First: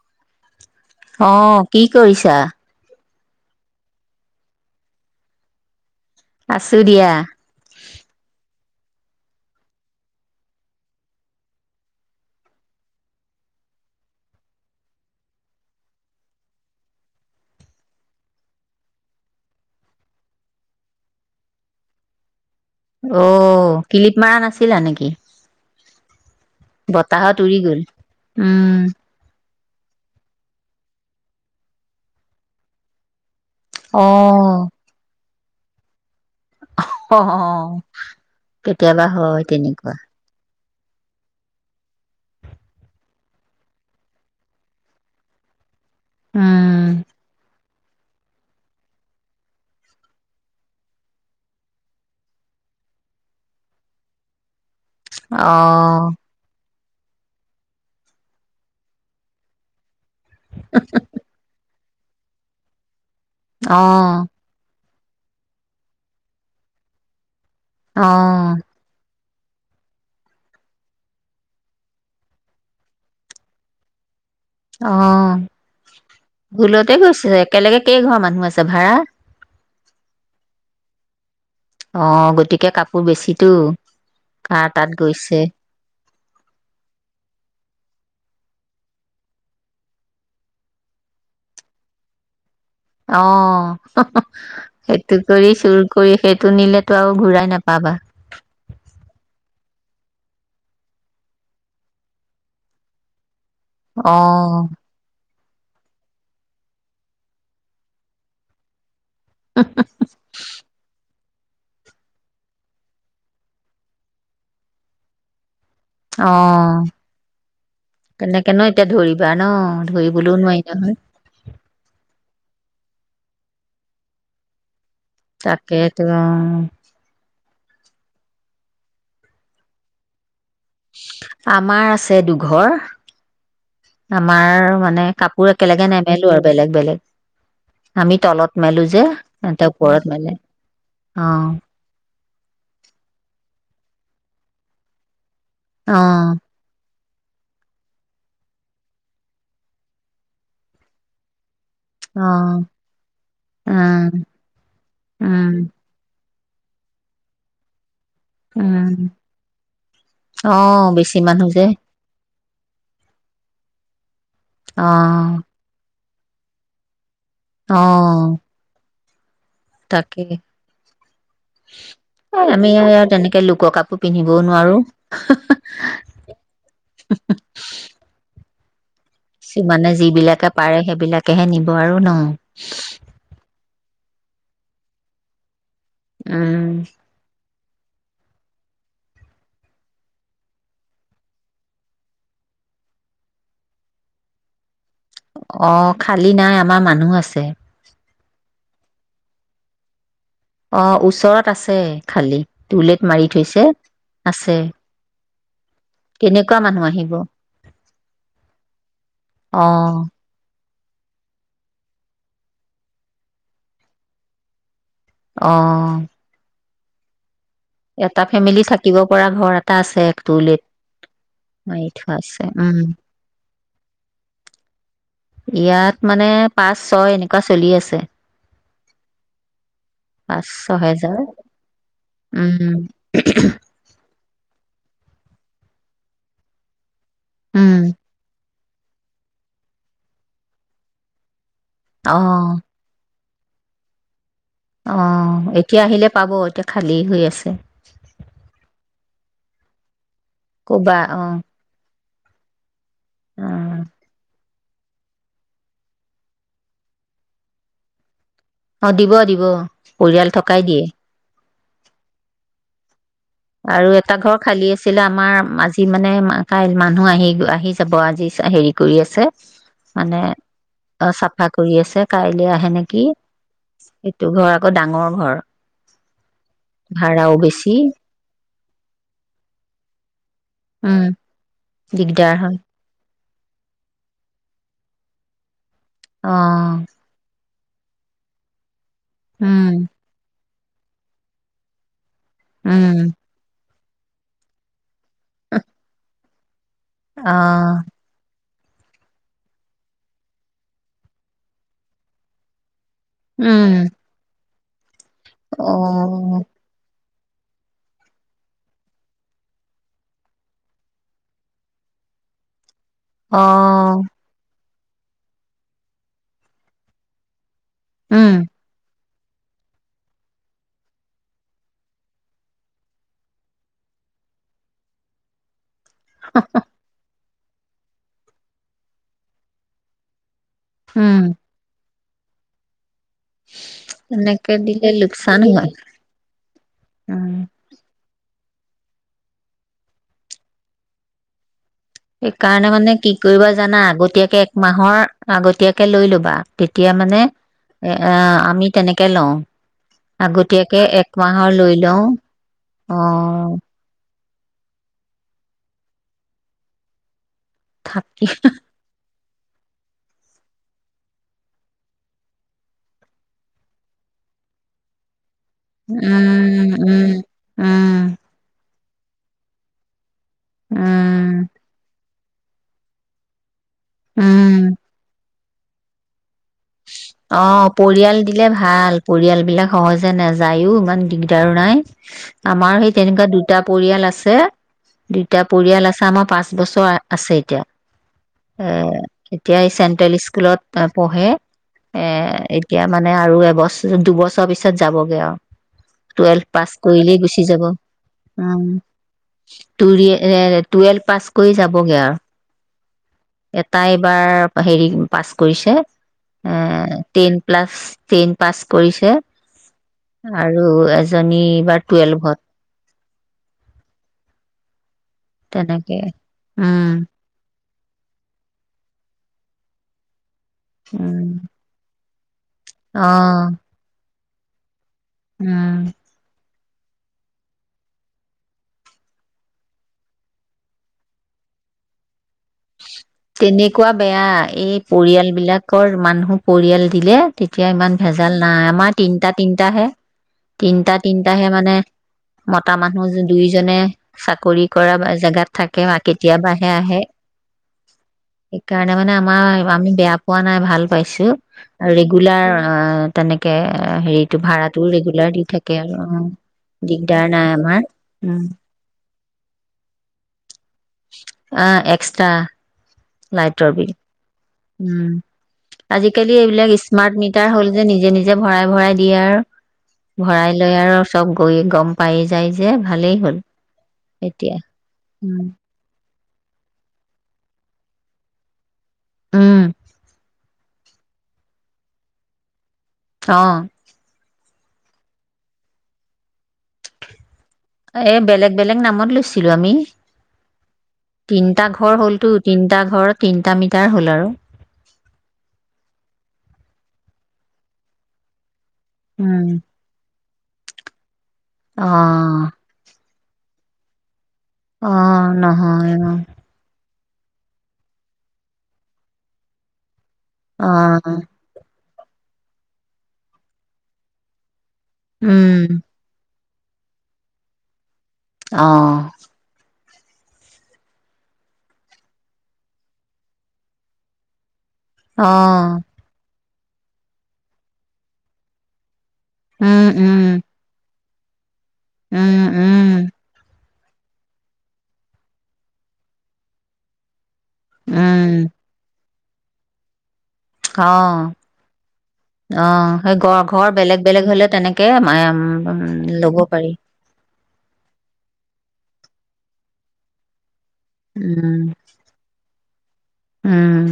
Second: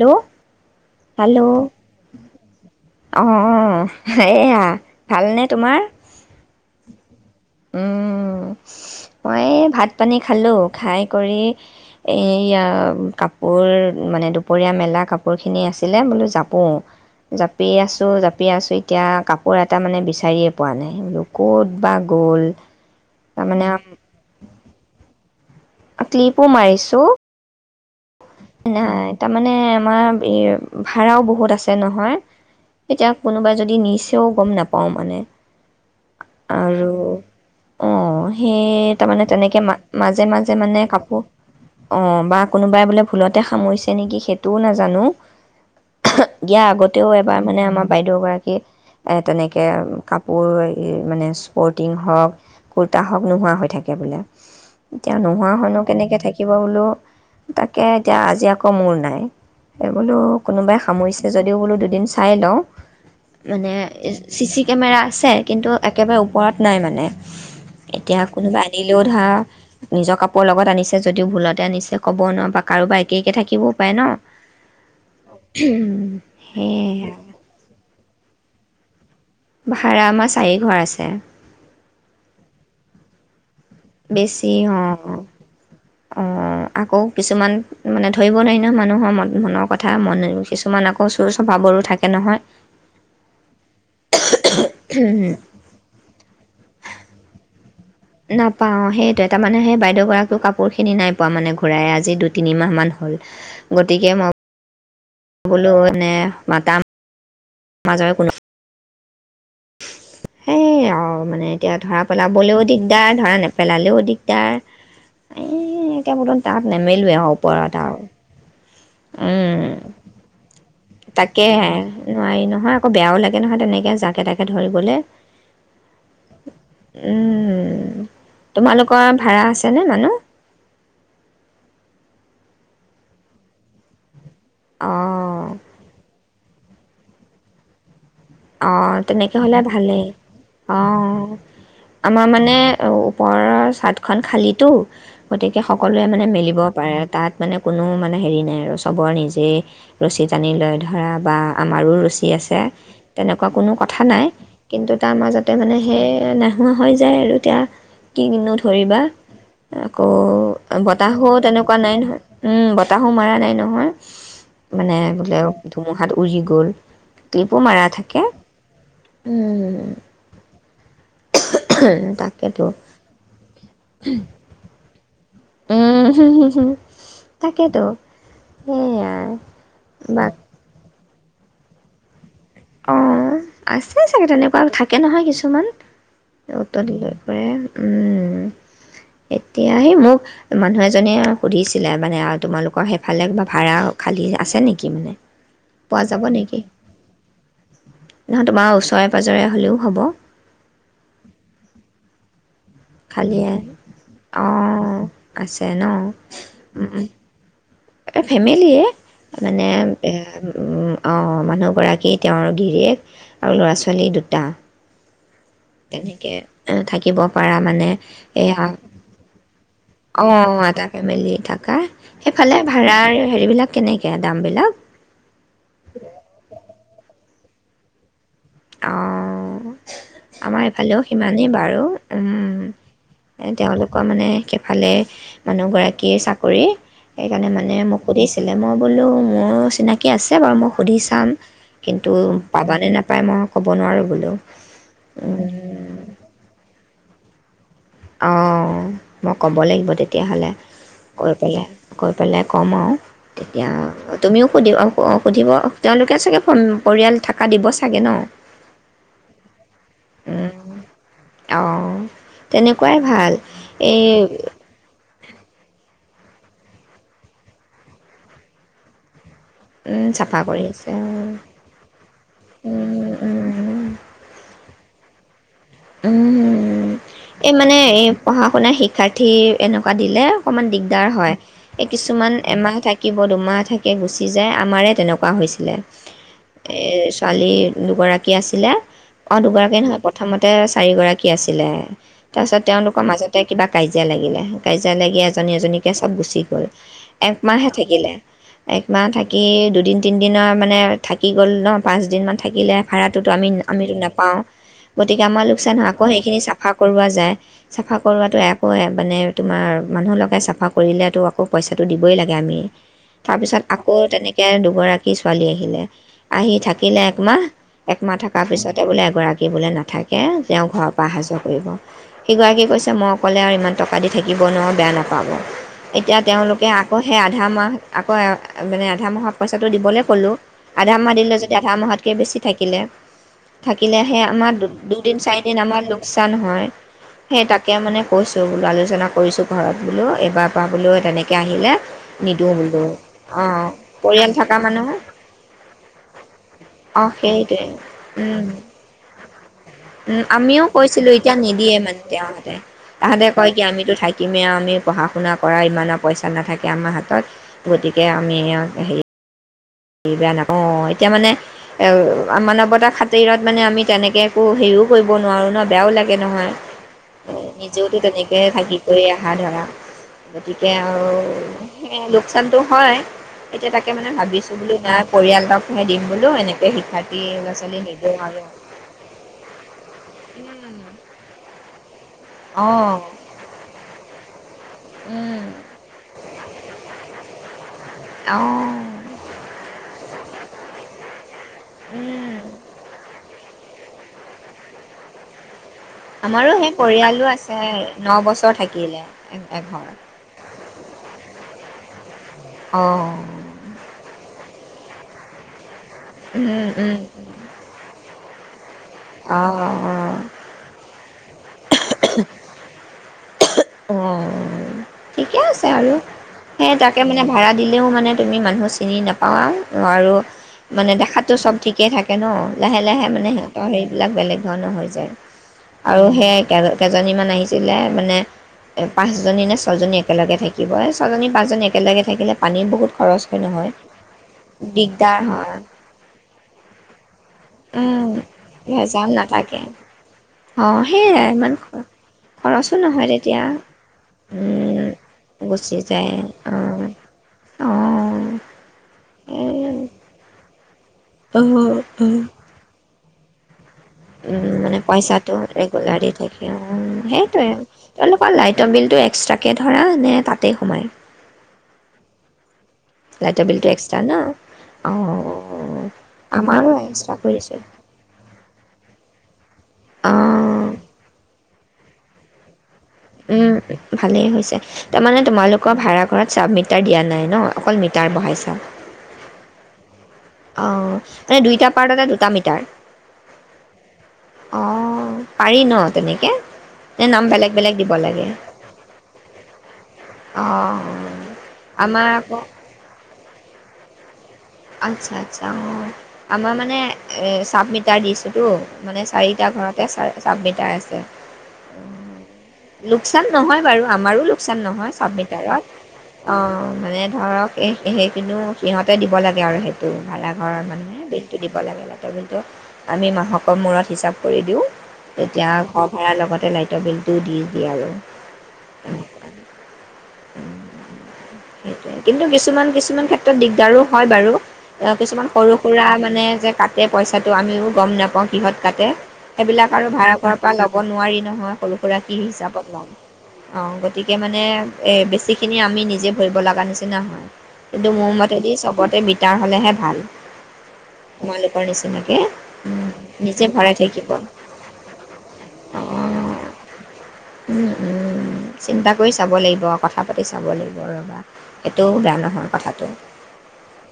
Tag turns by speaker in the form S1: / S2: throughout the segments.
S1: Hello
S2: অ কি কৰিছা
S1: অ এইয়া ভালনেে তোমাৰ
S2: আছুৰিয়া,
S1: উম মই এই ভাত পানী খালো খাই কৰি এই কাপোৰ মানে দুপৰীয়া মেলা কাপোৰ খিনি আছিলে বোলো জাপো জাপি আছো জাপি আছো এতিয়া কাপোৰ এটা মানে বিচাৰিয়ে পোৱা নাই বলো ক'ত বা গোল
S2: অ কিলিপ মাৰা নাছিলা নেকি
S1: ক্লিপো মাৰিছো
S2: বতাহত উৰি গল উম
S1: নাই এটা মানে আমাৰ ভা়াও বহুত আছে নহয় এতিয়া কোনোবাই যদি
S2: অ
S1: নিছেও গম নাপাও মানে আৰু অ সেই
S2: কেতিয়াবা
S1: তাৰ মানে
S2: হয়
S1: তেনেকে ম
S2: তেনেকুৱা
S1: মাজে মাজে মানে কাপোৰ অ বা কোনোবাই বোলে ভুলতে সামৰিছে নেকি সেইটোও নাজানো দিয়া
S2: উম
S1: আগতেও এবাৰ মানে আমাক বাইদেউ গৰাকী এ তেনেকে কাপোৰ মানে স্পৰ্টিং হওঁক কুৰ্তা হওক নোহোৱা হৈ থাকে বোলে এতিয়া নোহোৱা
S2: অ
S1: হনো কেনেকে থাকিব বোলো তাক াকে এতিয়া আজি আকৌ মোৰ নাই বোলো কোনোবাই সামৰিছে যদিও বোলো দুদিন চাইি লওঁ মানে
S2: অ
S1: চিচি কেমেৰা আছে কিন্তু একেবাৰে ওপৰত নাই মানে
S2: অ
S1: এতিয়া কোনোবা আনিলেও ধৰা নিজৰ কাপোৰ লগত আনিছে যদিও ভুলতে আনিছে ক'ব নোৱাৰা কাৰোবাৰ একে একে থাকিবও পাৰে ন
S2: অ
S1: সেয়াই
S2: ভুলতে গৈছে একেলগে কেইঘৰ মানুহ আছে ভাৰাা
S1: ভাড়া আমাৰ চাৰি ঘৰ আছে
S2: অ গতিকে কাপোৰ বেছিিতো
S1: বেছি অ অ আকৌ কিছুমান মানে ধৰিব নোৱাৰি নহয় মানুহৰ মন মনৰ কথা মন কিছুমান আকৌ চুৰ স্বভাৱৰো থাকে নহয়
S2: অ সেইটো কৰি চুৰ কৰি সেই তো নিলেতো আৰু ঘূৰাই নাপাবা
S1: নাপাও সেইটোে তাৰ মানে সেই বাইদেউ গৰাকীও কাপোৰ খিনি নাই পোৱা মানে ঘূৰাই আজি দুই তিনিমাহ মান হ'ল
S2: আহ
S1: বলেও এনেে মাতা মাজৰ কোনো
S2: উ
S1: সেয়ে আৰু মানে এতিয়া ধৰা পেলাবলৈও দিগদাৰ ধৰা নেপেলালেও দিগদাৰ এ একে ব্ত
S2: অ
S1: তাত নেমেলোৱে আৰু ওপৰত এটা আৰু
S2: তেনেকে ন এতিয়া ধৰিবা ন ধৰিবলৈও নোৱাৰিম
S1: তাকেে নোৱাৰি নহয় আকৌ বেয়াও লাগে নহয় তেনেকৈ জাকে তাকে ধৰিবলৈ
S2: তাকে তো
S1: উম তোমালোকৰ ভাড়া আছেনে মানুহ
S2: আমাৰ আছে দুঘৰ আমাৰ মানে
S1: অঁ
S2: কাপোৰ একেলগে নেমেলো আৰু বেলেগ বেলেগ আমি তলত
S1: অ
S2: মেলো যে
S1: তেনেকে হলে
S2: এহতে ওপৰত
S1: ভালেই
S2: মেলে
S1: অ অ আমাৰ মানে ওপৰৰ চাট খন খালিতো গতিকে
S2: অ
S1: সকলোৱে মানে মিলিব পাৰে তাত মানে কোনো মানে হেৰি নাই আৰু চবৰে নিজেই ৰছী টানি লৈ ধৰা বা আমাৰো
S2: অ
S1: ৰছী আছে তেনেকুৱা কোনো কথা
S2: উম
S1: নাই কিন্তু তাৰ মাজতে
S2: উম
S1: মানে সেই নোহোৱা হৈ যায় আৰু এতিয়া কি কিনো
S2: উম
S1: ধৰিবা আকৌ
S2: অ বেছি
S1: বতাহো
S2: মানুহ যে
S1: তেনেকুৱা নাই নহয় উম বতাহো মৰা নাই নহয়
S2: অ
S1: মানে বোলে ধুমুহাত উৰি গ'ল টিপো মাৰা থাকে
S2: অ
S1: উম
S2: তাকেই
S1: তাকেতো
S2: আমি আৰু আৰু তেনেকে লোকৰ কাপোৰ পিন্ধিবও নোৱাৰো
S1: উম হম হম হম থাকেতো সেইয়া
S2: মানে যিবিলাকে পাৰে সেইবিলাক তাকেহে নিব আৰু ন
S1: অ আছে চাগে তেনেকুৱা থাকে নহয় কিছুমান
S2: উম
S1: উতলি লৈ পৰে উম এতিয়া সেই মোক মানুহ এজনীয়ে সুধিছিলে মানে আৰু তোমালোকৰ সেইফালে ক ভাড়া খালী আছে নেকি মানে
S2: অ
S1: পোৱা যাব
S2: খালী নাই
S1: নেকি
S2: আমাৰ মানুহ আছে
S1: নহয় তোমাৰ ওচৰে পাজৰে হলেও হব
S2: অ ওচৰত আছে খালি টুলেট মাৰি
S1: খালীয়ে
S2: থৈছে
S1: অ
S2: আছে
S1: আছে ন
S2: কেনেকুৱা মানুহ আহিব
S1: ফেমিলিয়ে
S2: অ
S1: মানে এ অ মানুহগৰাকী তেওঁৰ গিৰিক আৰু ল'ৰা ছোৱালী দুটা
S2: অ
S1: তেনেকে থাকিব পাৰা মানে
S2: এটা ফেমিলি
S1: এয়া
S2: থাকিব পৰা ঘৰ এটা আছে টুলেট
S1: থকা
S2: মাৰি থোৱা আছে
S1: সেইফালে
S2: উম
S1: ভাড়াৰ হেৰিবিলাক কেনেকে দাম বিলাক
S2: ইয়াত মানে পাঁচ ছয় এনো চলি আছে
S1: অ
S2: পাঁচ
S1: আমাৰ এইফালেও
S2: ছহেজাৰ
S1: সিমানেই বাৰু
S2: উম
S1: তেওঁলোকৰ মানে সেইফালে মানুহগৰাকীয়ে চাকৰি সেইকাৰণে
S2: উম
S1: মানে মোক সুধিছিলো মই বোলো মোৰো চিনাকি আছে বাৰু মই সুধি চাম
S2: অ
S1: কিন্তু পাবা নে নাপ পই মই ক'ব নোৱাৰোঁ বোলো
S2: অ এতিয়া
S1: উম,
S2: আহিলে পাব এতিয়া খালী হৈ আছে
S1: অ মই ক'ব লাগিব তেতিয়া তেতিয়াহ'লে
S2: ক'বা অ
S1: কৈ পেলাই কৈ পেলাই ক'ম আৰু
S2: অ
S1: তেতিয়া তুমিও সুধিব অঁ সুধিব তেওঁলোকে চাগে পৰিয়াল থাককা দিব চাগে ন
S2: অ দিব দিব পৰিয়াল থকাই দিয়ে
S1: অঁ তেনেকুৱাই ভাল
S2: আৰু
S1: এই
S2: এটা ঘৰ খালী আছিলে আমাৰ আজি মানে মানে কাই মানুহ আহি আহি যাব আজি হেৰি কৰি আছে মানে
S1: চাফা কৰি আছে
S2: অ চাফা কৰি আছে কাইলৈ আহে নেকি এইটো ঘৰত আকৌ ডাঙৰ ঘৰ
S1: উম উম উ
S2: ভাড়াও
S1: এই
S2: বেছি
S1: মানে এই পঢ়া শুনা শিক্ষাৰ্থী এনেকুৱা দিলে অকণমান দিগদাৰ
S2: উম
S1: হয় এই কিছুমান
S2: দিগদাৰ হয়
S1: এমাহ থাকি থাকিব দুমাহ থাকে গুচি যায় আমাৰে তেনেকুৱা হৈছিলে
S2: অ
S1: এ ছোৱালীৰ দুগৰাকী আছিলে অ দুগৰাকী
S2: উম
S1: নহয় প্ৰথমতে তাতে চাৰিগৰাকী আছিলে তাৰ পিছত তেওঁলোকৰ
S2: উম
S1: মাজতে কিবা কাজিয়া লাগিলে কাজা যাই লাগি এজনী এজনীকে চব গুচি
S2: অ
S1: একমাহহে থাকিলে একমাহ থাকি দুদিন তিনিদিনৰ মানে থাকি গ'ল ন পাঁচদিনমান থাকিলে ভাড়াটোতোমি
S2: উম
S1: আমিতো নাপাওঁ গতিকে আমাৰ
S2: অ
S1: লোকচান হয় আকৌ সেইিনি চাফা কৰোৱাত যায় চাফা কৰোৱো একো মানে তোমাৰ মানুহ লগাই চাফা কৰিলে আকৌ পইচাটো দিবই লাগে আমি তাৰ
S2: অ
S1: পিছত আকৌ তেনেকে দুগৰাকী ছোৱালী আহিলে আহি থাকিলে একমাহ একমাহ থকাৰ
S2: উম
S1: পিছতে বোলে গৰাকী বোলে নায় াথাকে তেওঁ ঘৰৰ পৰা অহা যোৱা কৰিব সেইগৰাকীয়ে কৈছে মই অক'লে আৰু ইমান টকা দি থাকিব নোৱাৰোঁ বেয়া নাপাব এতিয়া তেওঁলোকে আকৌ সে ধা মাহ আকৌ মানে আধা মাহত পইচাটো দিবলৈ ক'লোঁ। আধা মাহ
S2: উম
S1: দিলে যদি আধা মাহত কে বেছি থাকিলে। থাকিলে সে আমাৰ
S2: তেনেকে দিলে
S1: দুদিন
S2: লোকচান
S1: চাৰিদিন
S2: হয়
S1: আমাৰ লোকচান হয়,
S2: উম
S1: সেই তাকে মা মানে কৈছোঁ বোলো আলোচনা কৰিছোঁ ঘৰত বোলো এইবাৰ পা বোলো তেনেকৈ আহিলে নিদিওঁ
S2: সেইকাৰণে
S1: বোলো
S2: মানে কি কৰিবা
S1: অঁ
S2: জানা
S1: পৰিয়াল
S2: আগতীয়াকে
S1: থকা মানুহ
S2: একমাহৰ আগতীয়াকে লৈ ল'বা, তেতিয়া
S1: অঁ
S2: মানে,
S1: সেইটোৱে
S2: এ,
S1: উম,
S2: আমি তেনেকে লওঁ।
S1: উম, আমিও
S2: আগতীয়াকে
S1: কৈছিলো এতিয়া
S2: একমাহৰ লৈ
S1: নিদিয়ে মানে
S2: লওঁ
S1: তেওহতে।
S2: অ
S1: তাহাঁতে কয় কি আমিতো থাক থাকিমে আও, আমি পঢ়া শুনা কৰা ইমানৰ পইচা নাথাকে আমাৰ হাতত। গতিকে
S2: থাকি
S1: আমিয় হেৰি [unintelligible] অহ, এতিয়া মানে এও মানৱতা খাতিৰত মানে আমি তেনেকে একো হেৰিও কৰিব নোৱাৰো ন বেয়াও লাগে নহয়।
S2: উম উম
S1: নিজেওতো
S2: উম
S1: তেনেকে থাকি কৰি অহা ধৰা। গতিকে আৰু
S2: উম
S1: সেয়ে লোকচানটো হয়। এতিয়া তাকে মান ভাবিছ ব
S2: উম
S1: নাই কৰি একদম ম দিম বোলো এনেকৈ
S2: অ' পৰিয়াল দিলে ভাল পৰিয়াল বিলাক সহজে নাযায়ো ইমান দিগদাৰ আই আমাৰ সেই
S1: অঁ
S2: তেনেকুৱা দুটা পৰিয়াল আছে দুটা
S1: উম
S2: পৰিয়াল আছে আমাৰ পাঁচ বছৰ আছে
S1: অঁ
S2: [inaudible] এ এতিয়া এই চেণ্ট্ৰেল স্কুলত পঢ়ে এ
S1: উম
S2: এতিয়া মানে আৰু এবছৰ দুবছৰ পিছত যাবগে আৰু টুৱেলভ
S1: আমাৰো
S2: পাছ
S1: সেই
S2: কৰিলেই
S1: পৰিয়ালো
S2: গুচি
S1: আছে
S2: যাব
S1: ন বছৰ
S2: উম
S1: থাকিলে
S2: টুৰি
S1: এঘৰ
S2: টুৱেলভ পাছ কৰি যাবগে আৰু
S1: অঁ
S2: এটাাই এইবাৰ হেৰি পাছ কৰিছে
S1: উম উম উম
S2: চেইন পা্ পৰিছে আৰু এজনী এইবাৰ টুৱেলভত
S1: অ ঠিকে আছে আৰু
S2: তেনেকে
S1: সেই
S2: উম
S1: তাকে মানে ভাড়া দিলেও মানে তুমি মানুহ চিনি নাপাওঁ আৰু মানে
S2: উম
S1: দেখাতটো চব ঠিকে থাকে কন লাহে লাহে
S2: অ
S1: মানে সিহঁতৰ সেইবিলাক বেলেগ ধানা হয়
S2: উম
S1: আৰু সেয় কেইজনীমান আহিছিলে মানে এ পাঁচজনী নে ছয়জনী একেলগে থাকিব ছয়জনী পাঁচজনী একেলগে থাকিলে পানীৰ বহুত খৰচ হয় নহয়
S2: তেনেকুৱা বেয়া এই
S1: দিগদাৰ
S2: পৰিয়াল
S1: হয়
S2: বিলাকৰ মানুহক পৰিয়াল দিলে তেতিয়া ইমান
S1: উম,
S2: ভেজাল নাই আমাৰ
S1: ভেজাল
S2: তিনটা
S1: নাথাকে
S2: তিনটাহে
S1: অ
S2: তিনটা
S1: সেয়াই
S2: তিনটাহে
S1: ইমান
S2: মানে
S1: খৰচো
S2: মতা
S1: নহয়
S2: মানুহ
S1: তেতিয়া
S2: দুইজনে চাকৰি
S1: উম,
S2: কৰা জেগাত
S1: গুচি
S2: থাকে বা
S1: যায়
S2: কেতিয়াবাহে আহে সেইকাৰণে আমাৰ আমি বেয়া পোৱা নাই ভাল পাইছে
S1: অ
S2: ৰেগুলাৰ তেনেেকে
S1: উ মানে পইচাটো
S2: আৰু
S1: ৰেগুলাৰ
S2: অ
S1: দি থাক
S2: দিগদাৰ
S1: সেইটোৱে
S2: নাই আমাৰ
S1: তেওঁলোকৰ
S2: উম
S1: লাইটৰ বিলটো এক্সট্ৰাকে ধৰা নে তাতেই সোমাই
S2: অ এক্সটা্ৰা
S1: লটাৰ বিিলটো এক্সট্ৰা ন
S2: উম
S1: অঁ
S2: আজিকালি
S1: আমাৰো
S2: এইবিলাক
S1: এক্সট্ৰা
S2: স্মাৰ্ট মিটাৰ
S1: কৰিছে
S2: হ'ল যে নিজে নিজে ভৰাই ভৰাই দি ইয়াৰ ভৰাই
S1: অঁ
S2: লৈ আৰু চব হৈ গম পাই যায় যে ভালেই হ'ল
S1: উম ভালেই
S2: এতিয়া
S1: হৈছে তাৰমানে
S2: উম
S1: তোমালোকৰ ভাড়া ঘৰত চাব মিটাৰ দিয়া নাই ন অকল মিটাৰ বহাই চা
S2: উম
S1: অ মানে দুইটা পাৰ্টতে দুটা মিটাৰ
S2: অ
S1: অ পাৰি ন তেনেকে ন নাম বেলেগ বেলেগ দিব
S2: এ
S1: লাগে
S2: বেলেগ বেলেগ নামত লৈছিলো আমি
S1: অঁ
S2: তিনটা ঘৰ
S1: আমাৰ
S2: হ'লতো
S1: আকৌ
S2: তিনটা ঘৰ তিন তাৰ মিতাৰ হ'ল আৰু
S1: আচ্ছা আচ্ছা অ আমাৰ মানে এ চাবমিটাৰ দিছে টো মানে
S2: উম
S1: চাৰিটা ঘৰতে চ চাবমিটাৰ আছে
S2: অ
S1: লোকচান নহয় বাৰু আমাৰো চান
S2: অ',
S1: নহয় চাপ মিতাৰত অ মানে ধৰক সেইখিনিও সিহতে দিব লাগে পিয়াৰ সেইটো ভাড়া ঘৰ মানুহে
S2: অ',
S1: বিলটো দিব লাগে অলপ আমি মাহকৰ মূৰত হিচাপ কৰি দিওঁ তেতিয়া
S2: উম,
S1: ঘৰ ভাড়া লগতে লাই লাইতৰ বিলাটো দি দিয়ে আৰু
S2: অ
S1: সেইটয়ে কিন্তু কিছুমান কিছুমান ক্ষেত্ৰত দিগদাৰো হয় বাৰু অ কিছুমান সৰু
S2: অ',
S1: সুৰা মানে যে কাটে পইচাটো আমিও গম নাপাওঁ কিহত কাটে সেইবিলাক আৰু
S2: উম,
S1: ভাড়া ঘৰৰ
S2: উম,
S1: পৰা লব নোৱাৰি নহয় কলো [unintelligible] গৰাকী
S2: উম,
S1: হিচাপত ল'ও
S2: উম,
S1: অঁ গতিকে মানে এই বেছিখিনি আমি নিজে ভৰিব লগা নিচিনা হয় এইটো মোৰ মতে
S2: উম,
S1: দি চব মিটাৰ হ'লেহে ভাল
S2: অ
S1: তোমালোকৰ নিচিনাকে
S2: অ
S1: উম,
S2: সেই ঘ
S1: নিজে
S2: ঘৰ
S1: ভৰাই
S2: বেলেগ
S1: থাকিব
S2: বেলেগ হলে তেনেকে
S1: অ
S2: লব পাৰি
S1: চিন্তা কৰি চাব লাগিব আৰু কথা পাতি চাব লাগিব ৰবা
S2: উম,
S1: সেইটো বেয়া নহয় কথাটো ত
S2: উম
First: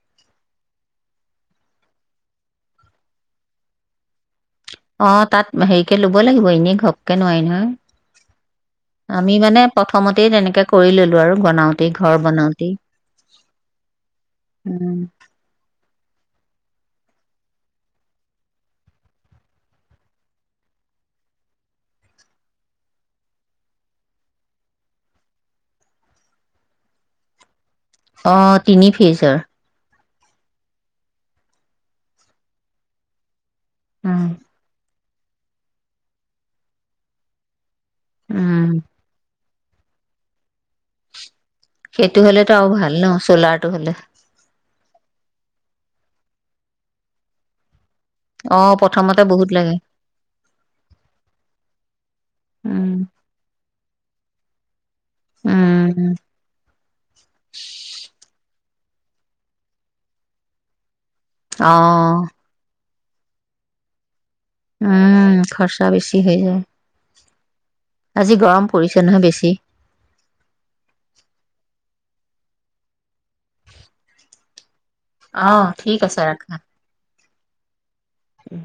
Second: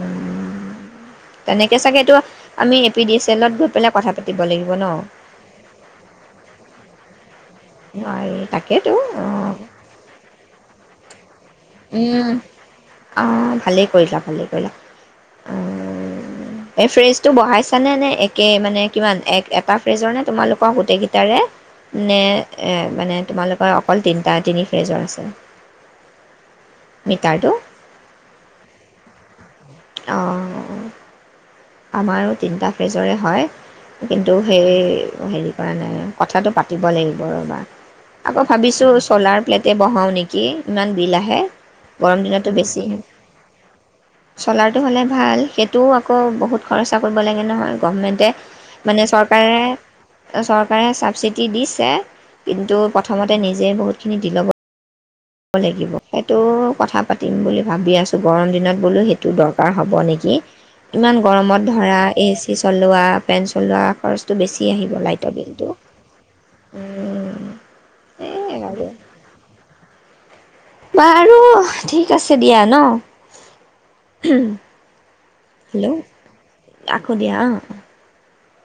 S1: উ তেনেকে চাগে এইটো আমি এ পি ডি এছ এলত গৈ পেলাই কথা পাতি
S2: অ' তাত হেৰিকে লবই লাগিব এনেই ঘপকে নোৱাৰি
S1: নোৱাৰি তাকেতো
S2: নহয়
S1: অ
S2: আমি মানে প্ৰথমতেই তেনেকে কৰি ললো আৰু বনাওতে ঘৰ
S1: উম
S2: বনাওতে
S1: অ ভালেই কৰিলা ভালেই কৰিলা এই ফ্ৰেজটো বঢ়াইছানে নে একে মানে কিমান এক এটা ফ্ৰেজৰ নে তোমালোকৰ গোটেইকেইটাৰে নে মানে তোমালোকৰ অকল তিনিটা তিনি ফ্ৰেজৰ আছে মিটাৰটো
S2: অ' তিনি ফেজৰ
S1: অঁ আমাৰো তিনিটা ফ্ৰেজৰে হয়
S2: উম,
S1: কিন্তু সেই হেৰি কৰা নাই কথাটো পাতিব লাগিব ৰবা আকৌ
S2: উম,
S1: ভাবিছো চলাৰ প্লেট বহাওঁ নেকি ইমান বিল আহে, গৰম
S2: সেইটো
S1: দিনতো
S2: হলেতো আৰু
S1: বেছি
S2: ভাল ন চলাৰটো হলে
S1: চ'লাৰটো হ'লে ভাল সেইটোও আকৌ বহুত খৰচা কৰিব লাগে নহয় গভমেণ্টে
S2: অ',
S1: মানে
S2: প্ৰথমতে বহুত
S1: চৰকাৰে
S2: লাগে
S1: চৰকাৰে ছাবচিডি দিছে কিন্তু
S2: উম।
S1: প্ৰথমতে নিজে বহুতখিনি দ ল'ব লাগিব
S2: উম,
S1: সেইটো কথা পাতিম বুলি ভাবি আছো গৰম দিনত সেইটো দৰকাৰ হ'ব নেকি ইমান
S2: অ,
S1: গৰমত ধৰা এ চি চল, লোৱা পেঞ্চিল লোৱা খৰচ টো বেছি আহিব লাইটৰ
S2: উম,
S1: বিলটো
S2: খৰচা বেছি হৈ যায়। আজি
S1: সেয়াই
S2: গৰম
S1: আৰু
S2: পৰিছে নহয় বেছি।
S1: বাৰু ঠিক আছে দিয়া ন
S2: [unintelligible]
S1: উম
S2: অ' ঠিক আছে ৰাখা
S1: আকো দিয়া অ
S2: উম